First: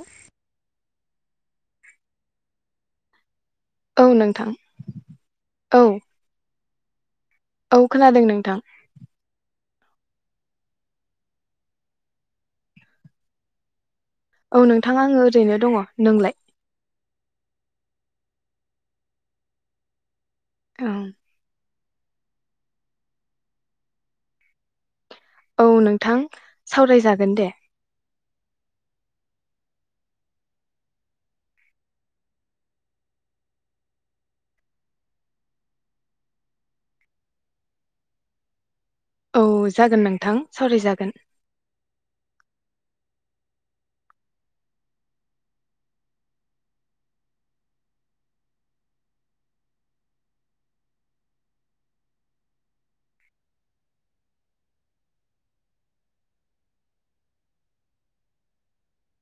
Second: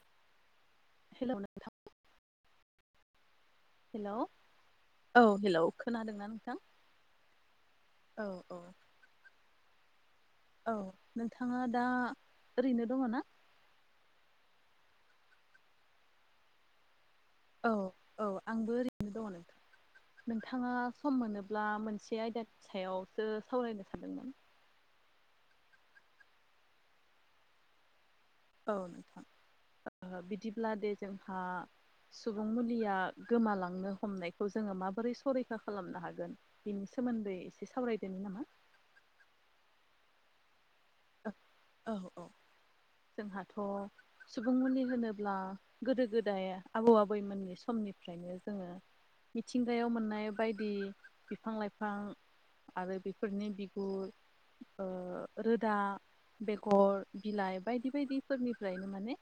औ। हेल' नोंथां। औ हेलौ नोंथां औ हेलौ औ खोनादोंना नोंथां। औ खोनादों नोंथां। औ नोंथाङा दा ओरैनो दङ ना? औ नोंथां आङो ओरैनो दङ नोंलाय। औ औ आंबो ओरैनो दङ नोंथां नोंथाङा औ सम मोनोब्ला मोनसे मोनसे आयदानि सायावसो सावरायनो सादोंमोन। औ नोंथां सावराय जागोन दे। औ नोंथां बिदिब्ला दे जोंहा सुबुं मुलिया गोमालांनो हमनायखौ जोङो माबोरै संरैखा खालामनो हागोन बेनि सोमोन्दै एसे सावरायदोंनि नामा? औ जागोन नोंथां सावरायजागोन। औ औ जोंहाथ' सुबुं उननि होनोब्ला गोदो गोदाय आबौ आबैमोननि समनि फ्रायनो जोङो मिथिंगायाव मोननाय बायदि बिफां लाइफां आरो बेफोरनि बिगुर ओ रोदा बेगर, बिलाइ, बायदि बायदि फोरनिफ्रायनो माने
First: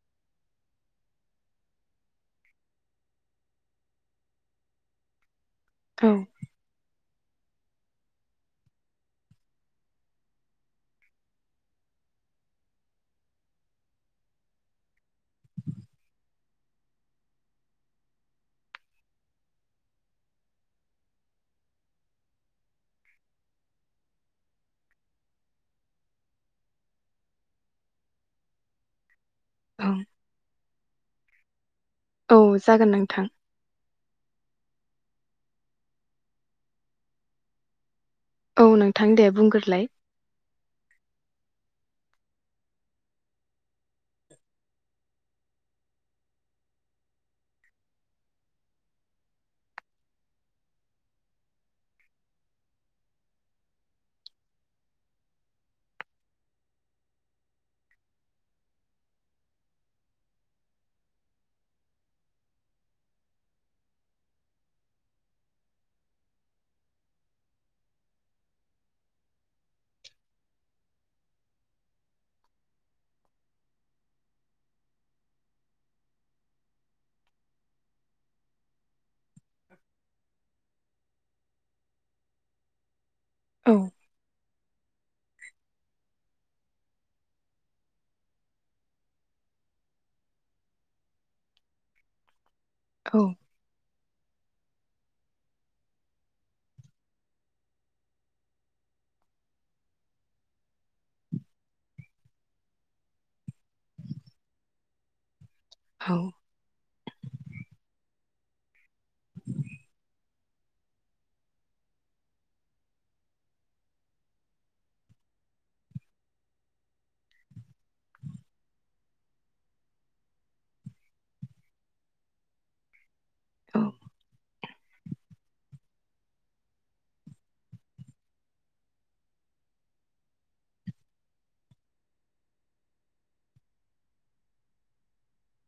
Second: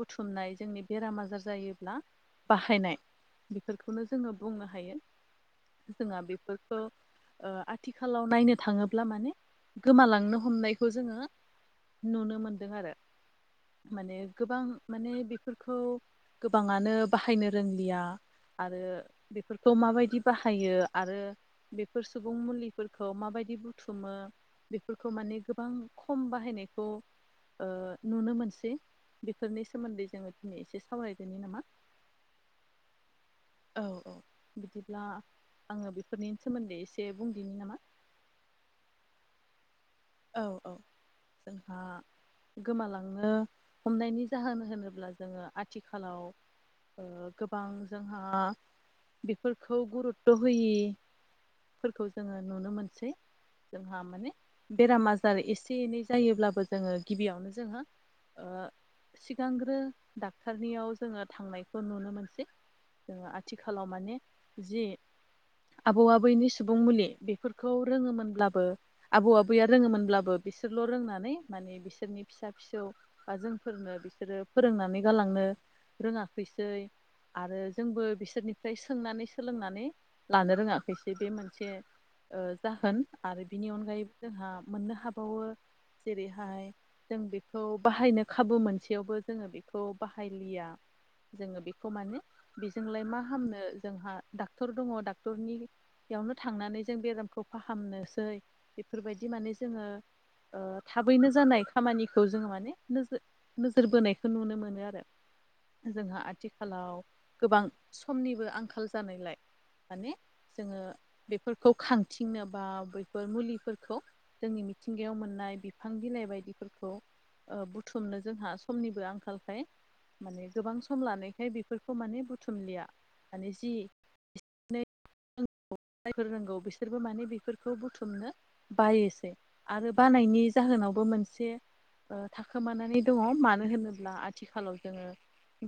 बुथुमनाय जोंनि बेराम आजार जायोब्ला बाहायनाय बेफोरखौनो जोङो बुंनो हायो औ जोंहा बेफोर ओ आथिखालाव नायनो थाङोब्ला माने गोमालांनो हमनाय खौ जोङो नुनो मोनदों आरो। माने गोबां माने बेफोरखौ गोबाङानो बाहायनो रोंलिया। आरो बेफोरखौ माबायदि बाहायो आरो बेफोर सुबुं मुलिफोरखौ माबायदि बुथुमो बेफोरखौ माने गो बां खम बाहायनायखौ ओ नुनो मोनसै। बेफोरनि औ सोमोन्दै जोङो दिनै एसे सावरायदोनि नामा? औ जागोन नोंथां। औ औ बिदिब्ला आङो बेफोरनि सोमोन्दै एसे बुंदिनि नामा? औ नोंथां दे बुंगोरलाय। औ औ जोंहा गोमालांनो हमनायनि जाहोन होनोब्ला जोङो आथिखालाव ओ गोबां जोंहा बेफोरखौ गुरुत्थ' होयि फोरखौ जोङो नुनो मोनसै जोंहा माने बेराम आजार एसे एनै जायोब्लाबो जोङो गिबियावनो जोहा ओ सिगांग्रो डाक्टरनियाव जोङो थांनायखौ नुनो मोनसै। ओ आथिखालाव माने जि आबौ आबैनि सुबुं मुलि बेफोरखौ रोङोमोनब्लाबो आबौ आब बैया रोङोमोनब्लाबो बिसोरल' रोंनानै माने बिसोरनि फिसा फिसौ बा जोंफोरनो बिसोरो फोरोंनानै गालांनो रोङाखैसै। आरो जोंबो बिसोरनिफ्राय सोंनानै सोलोंनानै लानो रोङाखैसै बे मोनसे ओ जाहोन आरो बिनि औ अनगायै जोंहा मोननो हाबावो जेरैहाय जों बेखौ बाहायनो खाबु मोनसेयावबो जोङो बेखौ बाहायलिया। जोङो बेखौ माने बेजोंलाय औ मा हामनो जोंहा डाक्टर दङ डाक्टरनियावनो थांनानै जों बेरामखौ फाहामनोसै बे फोरबायदि माने जोङो ओ थाबैनो जानाय खामानिखौ जोङो माने नोजो नोजोर बोनायखौ नुनो मोनो आरो। जोंहा आथिखालाव गोबां समनिबो आंखाल जानायलाय माने जोङो बेफोरखौ खांथिंनो बा बेफोर मुलिफोर खौ जोंनि मिथिंगायाव मोननाय बिफां बिलाइ बायदिफोरखौ ओ बुथुमनो जोंहा समनिबो आंखालखाय माने गोबां सम लानायखाय बेफोरखौ माने बुथुमलिया माने जि औ [unintelligible] जायफोर रोंगौ बिसोरबो माने बेफोरखौ बुथुमनो बायोसै आरो बानायनि जाहोनाव बो मोनसे ओ थाखोमानानै दङ मानो होनोब्ला आथिखालाव जोङो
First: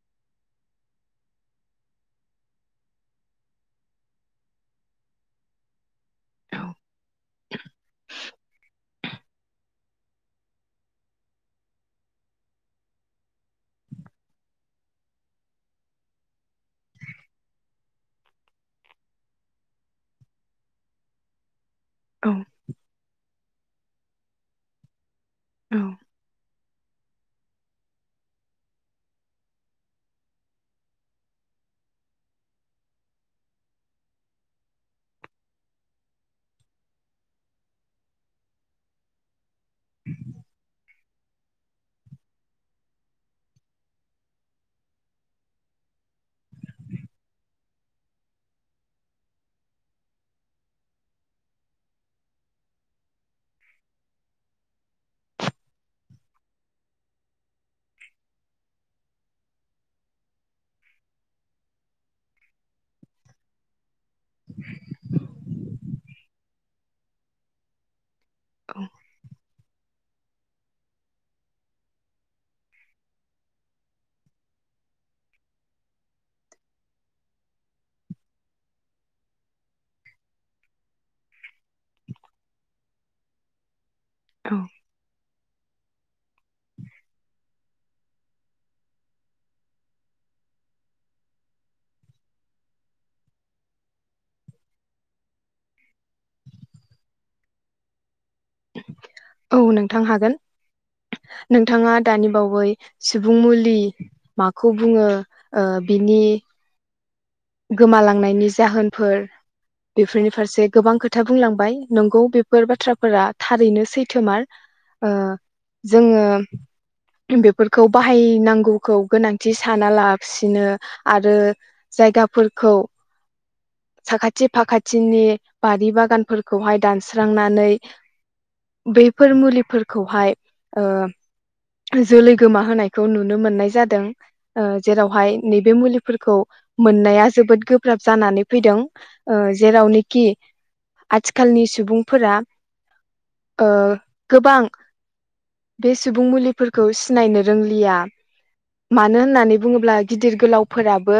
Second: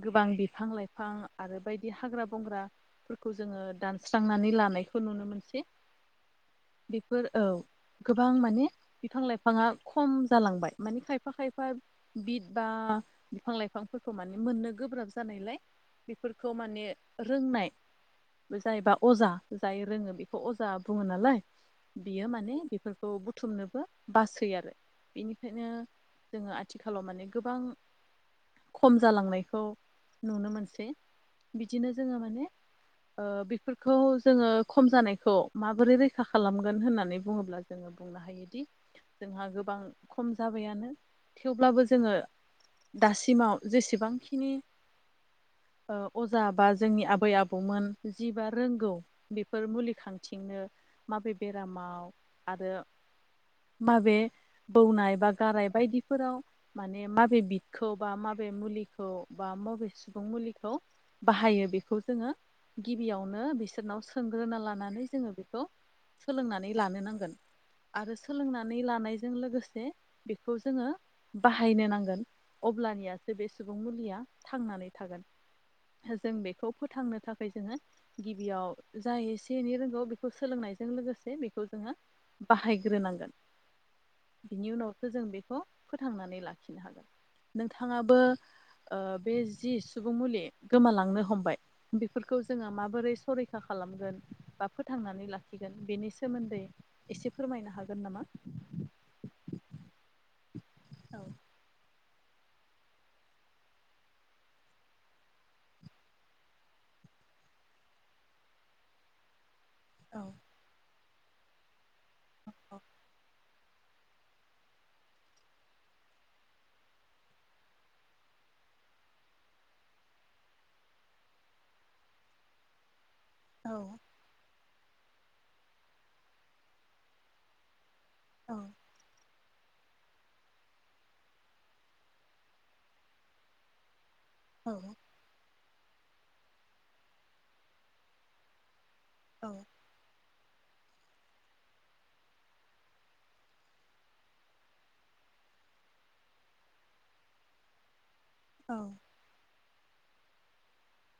गोबां बिफां लाइफां आरो बायदि हाग्रा बंग्राफोरखौ जोङो दानस्रांनानै लान नायखौ नुनो मोनसै बेफोर औ। गोबां माने बिफां लाइफाङा खम जालांबाय माने खायफा खायफा बिद बा बिफां लाइफांफोरखौ माने मोननो गोब्राब जानायलाय बेफोरखौ माने रोंनाय जाहैबा अजा जाय रोङो बेखौ अजा बुङो नालाय बियो औ माने बेफोरखौ बुथुमनो बो बासो आरो बेनिखायनो जोङो आथिखालाव माने गोबां खम जालांनायखौ नुनो मोनसै बिदिनो जोङो माने ओ बेफोरखौ जोङो खम जानायखौ माबोरै रैखा खालामगोन होननानै बुङोब्ला जोङो बुंनो हायोदि जोंहा गोबां खम जाबायानो थेवब्लाबो जोङो दासिमाव जेसेबांखिनि अजा बा जोंनि आबै आबौमोन जिबा रोंगौ बेफोर मुलि खांथिंनो माबे बेरामाव आरो माबे बौनाय बा गाराय बायदिफोराव माने माबे बिदखौ बा माब बबे मुलिखौ बा बबे सुबुं मुलिखौ बाहायो बेखौ जोङो गिबियावनो बिसोर नाव सोंग्रोना लानानै जोङो बेखौ सोलोंनानै लानो नांगोन आरो सोलोंनानै लानायजों लोगोसे बेखौ जोङो बाहायनो नांगोन अब्लानियासो बे सुबुं मुलिया थांनानै थागोन जों बेखौ फोथांनो थाखाय जोङो गिबियाव जा एसे एनै रोंगौ बेखौ सोलोंनायजों लोगोसे बेखौ जोङो बाहायग्रोनांगोन औ बिनि उनावसो जों बेखौ फोथांनानै लाखिनो हागोन नोंथाङाबो ओ बे जि सुबुं मुलि गोमालांनो हमबाय बेफोरखौ जोङो माबोरै संरै आसा खालामगोन बा फोथांनानै लाखिगोन बेनि सोमोन्दै एसे फोरमायनो हागोन नामा [inaudible] [unintelligible] औ नोंथां हागोन औ नोंथाङा दानि बावै सुबुं मुलि माखौ बुङो? ओ बिनि गोमालांनायनि जाहोनफोर बेफोरनि औ फारसे गोबां खोथा बुंलांबाय नंगौ बेफोर बाथ्राफोरा थारैनो सैथोमार ओ जोङो बेफोरखौ बाहायनांगौखौ गोनांथि साना लासिनो आरो जायगा फोरखौ औ खाथिनि बारि बागानफोरखौहाय दानस्रांनानै औ बैफोर मुलि फोरखौहाय ओ जोलै गोमा होनायखौ नुनो मोननाय जादों ओ औ जेरावहाय नैबे मुलिफोरखौ मोननाया जोबोद गोब्राब जानानै फैदों ओ औ जेरावनोखि आथिखालनि सुबुंफोरा ओ गोबां बे सुबुं मुलिफोरखौ सिनायनो रोंलिया औ मानो होननानै बुङोब्ला गिदिर गोलावफोराबो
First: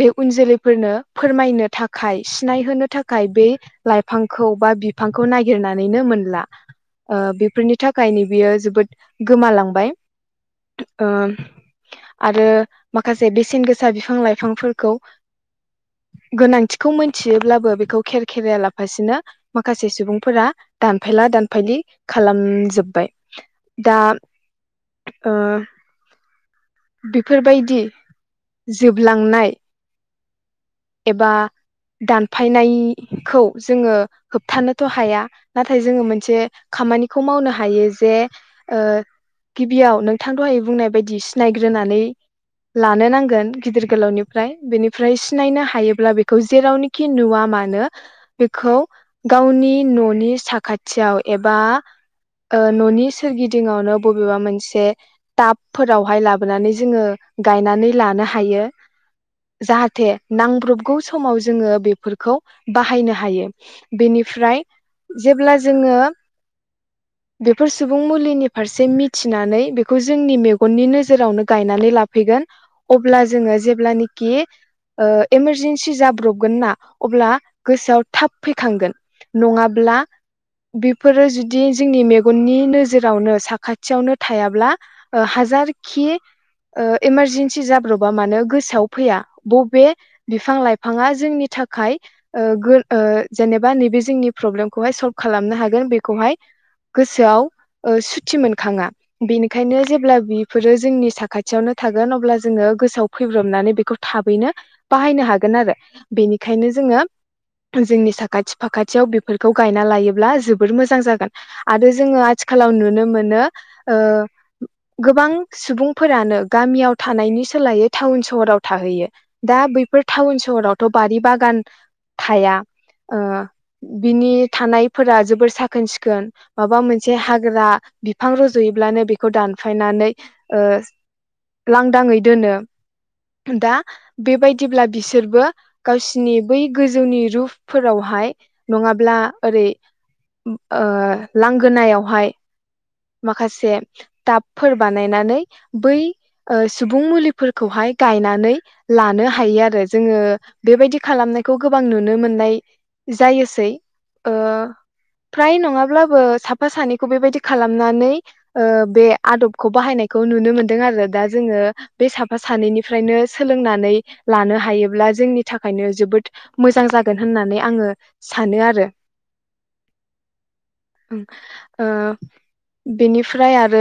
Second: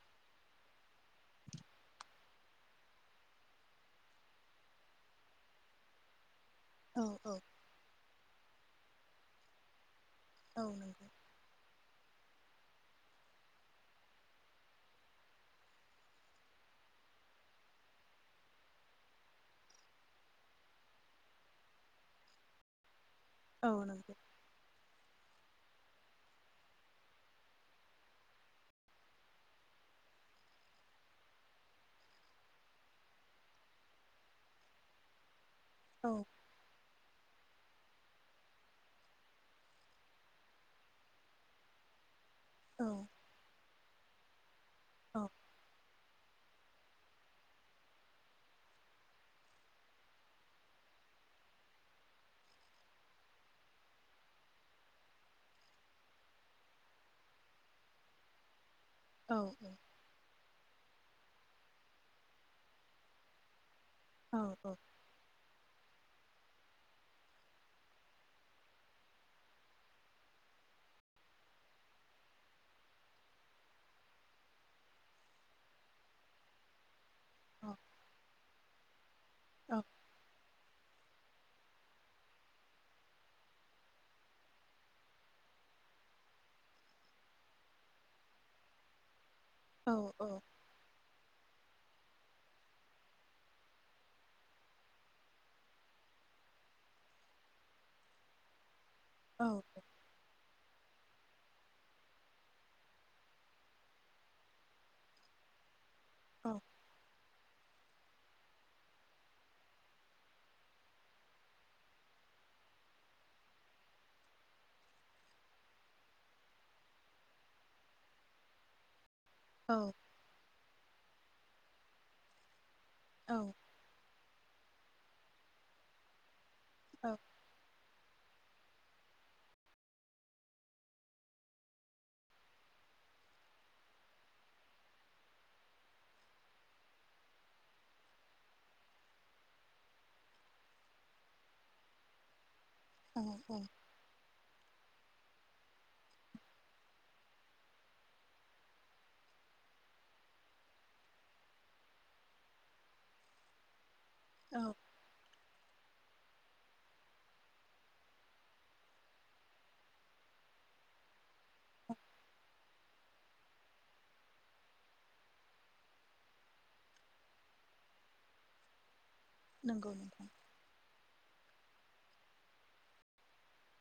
बे उन जोलै फोरनो फोरमायनो थाखाय सिनायहोनो थाखाय बे लाइफांखौ बा बिफांखौ नागिर नानैनो मोनला ओ औ बेफोरनि थाखायनो बियो जोबोद गोमालांबाय औ नंगौ ओ आरो माखासे बेसेन गोसा बिफां लाइफांफोरखौ [inaudible] [unintelligible] गोनांथिखौ मोनथियोब्लाबो बेखौ खेर खेराया लाफासिनो माखासे सुबुंफोरा दानफाय दानफायला दानफायलि खालामजोब्बाय औ दा नंगौ ओ बिफोरबायदि जोबलांनाय एबा दानफायनायखौ जोङो होबथानोथ' हाया नाथाय जोङो औ मोनसे खामानिखौ मावनो हायो जे ओ गिबियाव नोंथां दहाय बुंनाय बायदि सिनायग्रोनानै औ लानो नांगोन गिदिर गोलावनिफ्राय औ बेनिफ्राय सिनायनो हायोब्ला बेखौ जेरावनोखि नुवा मानो बेखौ गावनि न'नि साखाथियाव एबा ओ न'नि सोरगिदिंआवनो बबेबा मोनसे टाबफोरावहाय लाबोनानै जोङो गायनानै लानो हायो औ जाहाथे नांब्रबगौ समाव जोङो बेफोरखौ बाहायनो हायो औ बेनिफ्राय औ जेब्ला जोङो बेफोर सुबुं मुलिनि फारसे मिथिनानै बेखौ जोंनि मेगननि नोजोरावनो गायनानै लाफैयो अ जोङो जेब्ल इमारजेन्सि जाब्रबगोन ना अब्ला गोसोआव थाब फैखांगोन औ नङाब्ला बेफोरो जुदि जोंनि मेगननि नोजोरावनो साखाथियावनो थायाब्ला हाजार इसि जाब्रबा म गोसोआवै। बे बिफां लाइफाङा जोंनि थाखाय जेनेबा नैबे जोंनि प्रब्लेमखौहाय सल्भ खालामनो हागोन बेखौहाय गोसोआव सुथि मोनखाङा बेनिखायनो जेब्ला बेफोरो जोंनि साखाथियावनो थागोन अब्ला जोङो गोसोआव फैब्रबनानै बेखौ थाबैनो बाहायनो हागोन आरो बेनिखायनो जोङो जोंनि साखाथि फाखाथियाव बेफोरखौ गायना लायोब्ला जोबोर मोजां जागोन आरो जोङो आथिखाल ाव नुनो मोनो गोबां सुबुंफोरानो गामियाव थानायनि सोलायो टाउन सहराव थाहैयो। दा बैफोर थटाउन सहरावथ' बारि बागान थाया? बिनि थानायफोरा जोबोर साखोन सिखोन माबा औ मोनसे हाग्रा बिफां रजुयोब्लानो बेखौ दानफायनानै लांदाङै दोनो दा बेबायदिब्ला बिसोरबो गावसिनि बै गोजौनि रुपफोरावहाय नङाब्ला ओरै लांगोनायावहाय माखासे ाब फोर बानायनानै बै सुबुं मुलिफोरखौहाय गायनानै लानो हायो आरो जोङो बेबायदि खालामनायखौ गोबां नुनो मोननाय जायोसै। औ फ्राय नङाब्लाबो साफा सानैखौ बेबायदि खालामनानै बे आदबखौ बाहायनायखौ नु नुनो मोनदों आरो दा जोङो बे साफा सानैनिफ्रायनो स सोलोंनानै लानो हायोब्ला जोंनि थाखायनो जोबोद मोजां जागोन होननानै आङो सानो मोनो आरो नंगौ नंगौ। बेनिफ्राय आरो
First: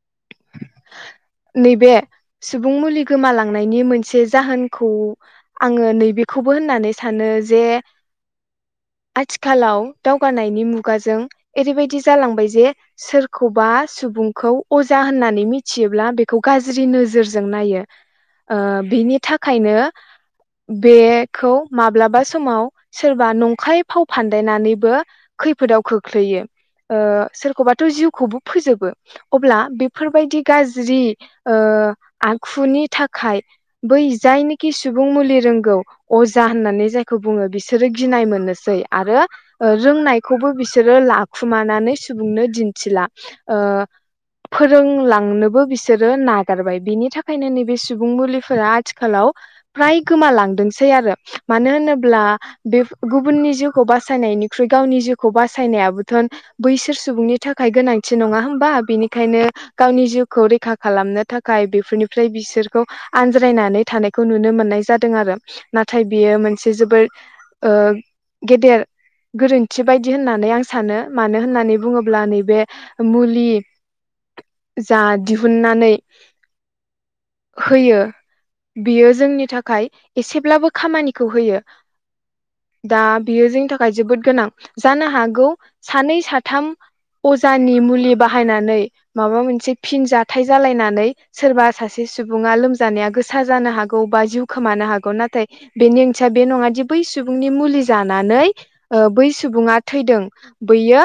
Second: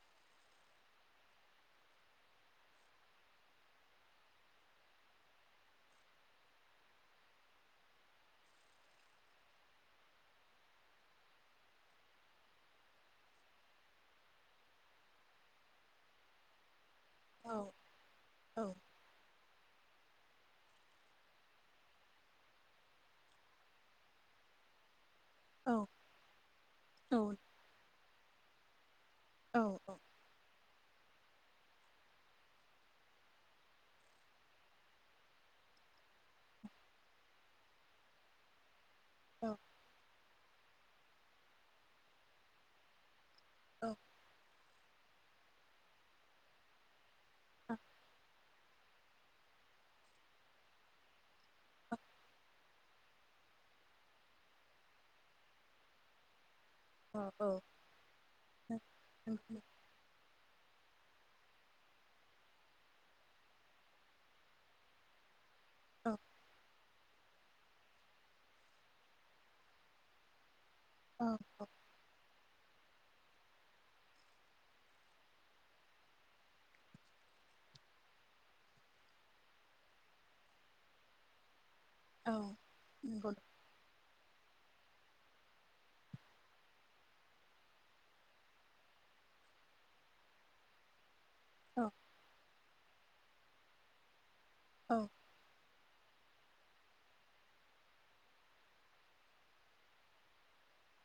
[inaudible] नैबे सुबुं मुलि गोमालांनायनि मोनसे जाहोनखौ आङो नैबेखौ खौबो होननानै सानो जे [inaudible] आथिखालाव दावगानायनि मुगाजों ओरैबायदि जालांबाय जे सोरखौबा सुबुंखौ अजा होननानै मिथियोब्ला बेखौ गाज्रि नोजोर औ जोरजों नायो औ बिनि थाखायनो [inaudible] बेखौ माब्लाबा समाव सोरबा नंखाय फाव फान्दायनानैबो औ खैफोदाव खोख्लैयो। ओ औ सोरखौबाथ' जिउखौबो फोजोबो। औ अब्ला औ बेफोरबायदि गाज्रि ओ आखुनि थाखाय बै जायनिखि सुबुं मुलि रोंगौ अजा होननानै जायखौ बुङो बिसोरो गिनाय मोननोसै आरो ओ रोंनायखौबो बिसोरो लाखुमानानै सुबुंनो दिन्थिला ओ औ फोरोंलांनोबो बिसोरो नागारबाय। बिनि थाखायनो नैबे सुबुं मुलिफोरा थिखालाव फ्राय गोमालांदोंसै आरो मानो होनोब्ला बिफ गुबुननि जिउखौ बासायनायनिख्रुइ गावनि जिउखौ बासायनायाबोथन बैसोर सुबुंनि औ थाखाय गोनांथि नङा होमबा औ औ बिनिखायनो नंगौ गावनि जिउखौ रै खा खालामनो थाखाय बेफोरनिफ्राय बिसोरखौ आनज्रायनानै थानायखौ नुनो मोननाय जादों आरो नाथाय औ बियो मोनसे जोबोर ओ गेदेर गोरोन्थि बायदि होननानै आं सानो। औ मानो होननानै बुङोब्ला नैबे मुलि जा दिहुननानै होयो बियो जोंनि थाखाय एसेब्लाबो खामानिखौ होयो। औ दा नंगौ बियो जोंनि थाखाय जोबोद गोनां। जानो हागौ सानै साथाम अजानि मुलि बाहायनानै माबा मोनसे फिन जाथाय जालायनानै सोरबा औ सासे सुबुङा लोम जानाया गोसा जानो हागौ बा जिउ खोमानो हागौ। औ नाथाय बेनि ओं थिया बे नङा दि बै सुबुंनि मुलि जानानै ओ बै सुबुङा थैदों बैयो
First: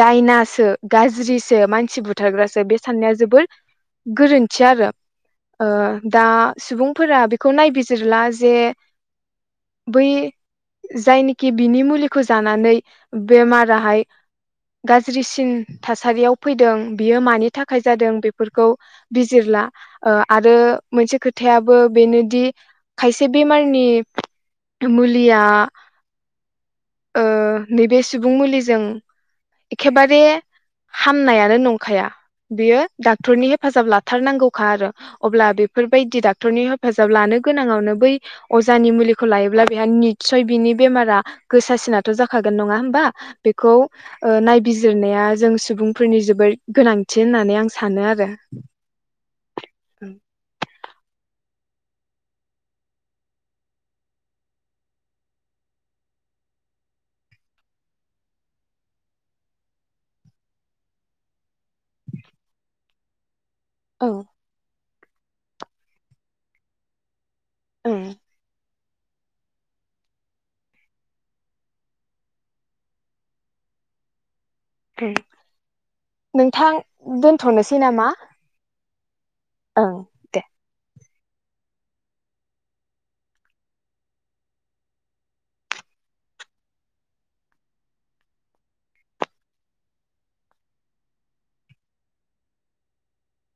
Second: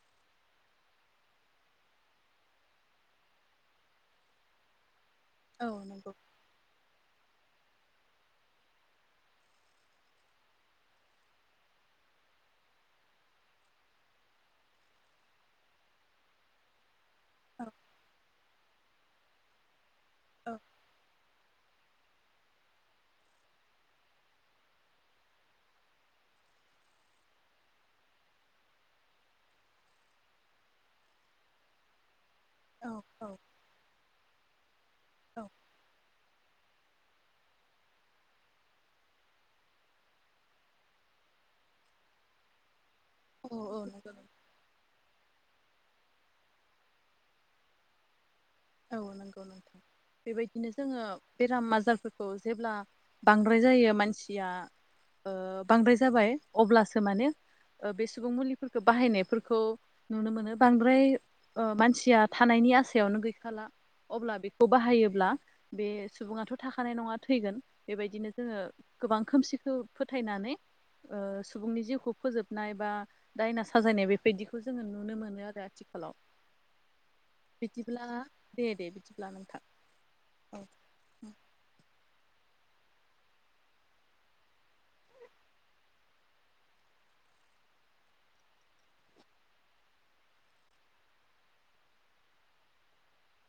दायनासो गारज्रि सो मानसि बुथारग्रासो बे साननाया जोबोर गोरोन्थि आरो औ ओ औ दा सुबुंफोरा बेखौ नायबिजिरला जे बै जायनिखि बिनि मुलिखौ जानानै बेमाराहाय गारज्रिसिन थासारियाव फैदों बियो मानि थाखाय जादों बेफोरखौ बिजिरला। ओ आरो मोनसे खोथाया बो बेनोदि खायसे बेमारनि मुलिया ओ नैबे सुबुं मुलिजों एखेबारे हामनायानो नंखाया। बियो डाक्टरनि हेफाजाब लाथारनांगौखा आरो अब्ला बेफोरबायदि डाक टरनि हेफाजाब लानो गोनाङावनो बै अजानि मुलिखौ लायोब्ला बेहा नितसय बिनि बेमारा गोसासिनाथ' जाखागोन नङा होमबा। बेखौ औ नंगौ ओ नायबिजिरनाया जों सुबुं फोरनि जोबोद गोनांथि होननानै आं सानो आरो औ नोंगौ नोंथां। बेबायदिनो जोङो बेराम आजारफोरखौ जेब्ला बांद्राय जायो मानसिया ओ बांद्राय जाबाय अब्लासो माने ओ बे सुबुं मुलिफोरखौ बाहायनायफोरखौ नुनो मोनो बांद्राय ओ मानसिया थानाय नि आसायावनो गैखाला औ ओं अब्ला बेखौ बाहायोब्ला बे सुबुङाथ' थाखानाय नङा थैगोन ओं बेबायदिनो जोङो गोबां खोमसिखो फोथायनानै ओ सुबुंनि जिउखौ फोजोबनाय बा दायना साजायनाय बेफबायदि खौ जोङो नुनो मोनो आरो आथिखालाव। नोंथां दोनथ'नोसै बिदिब्ला नामा दे दे बिदि ब्ला नोंथां ओं दे औ।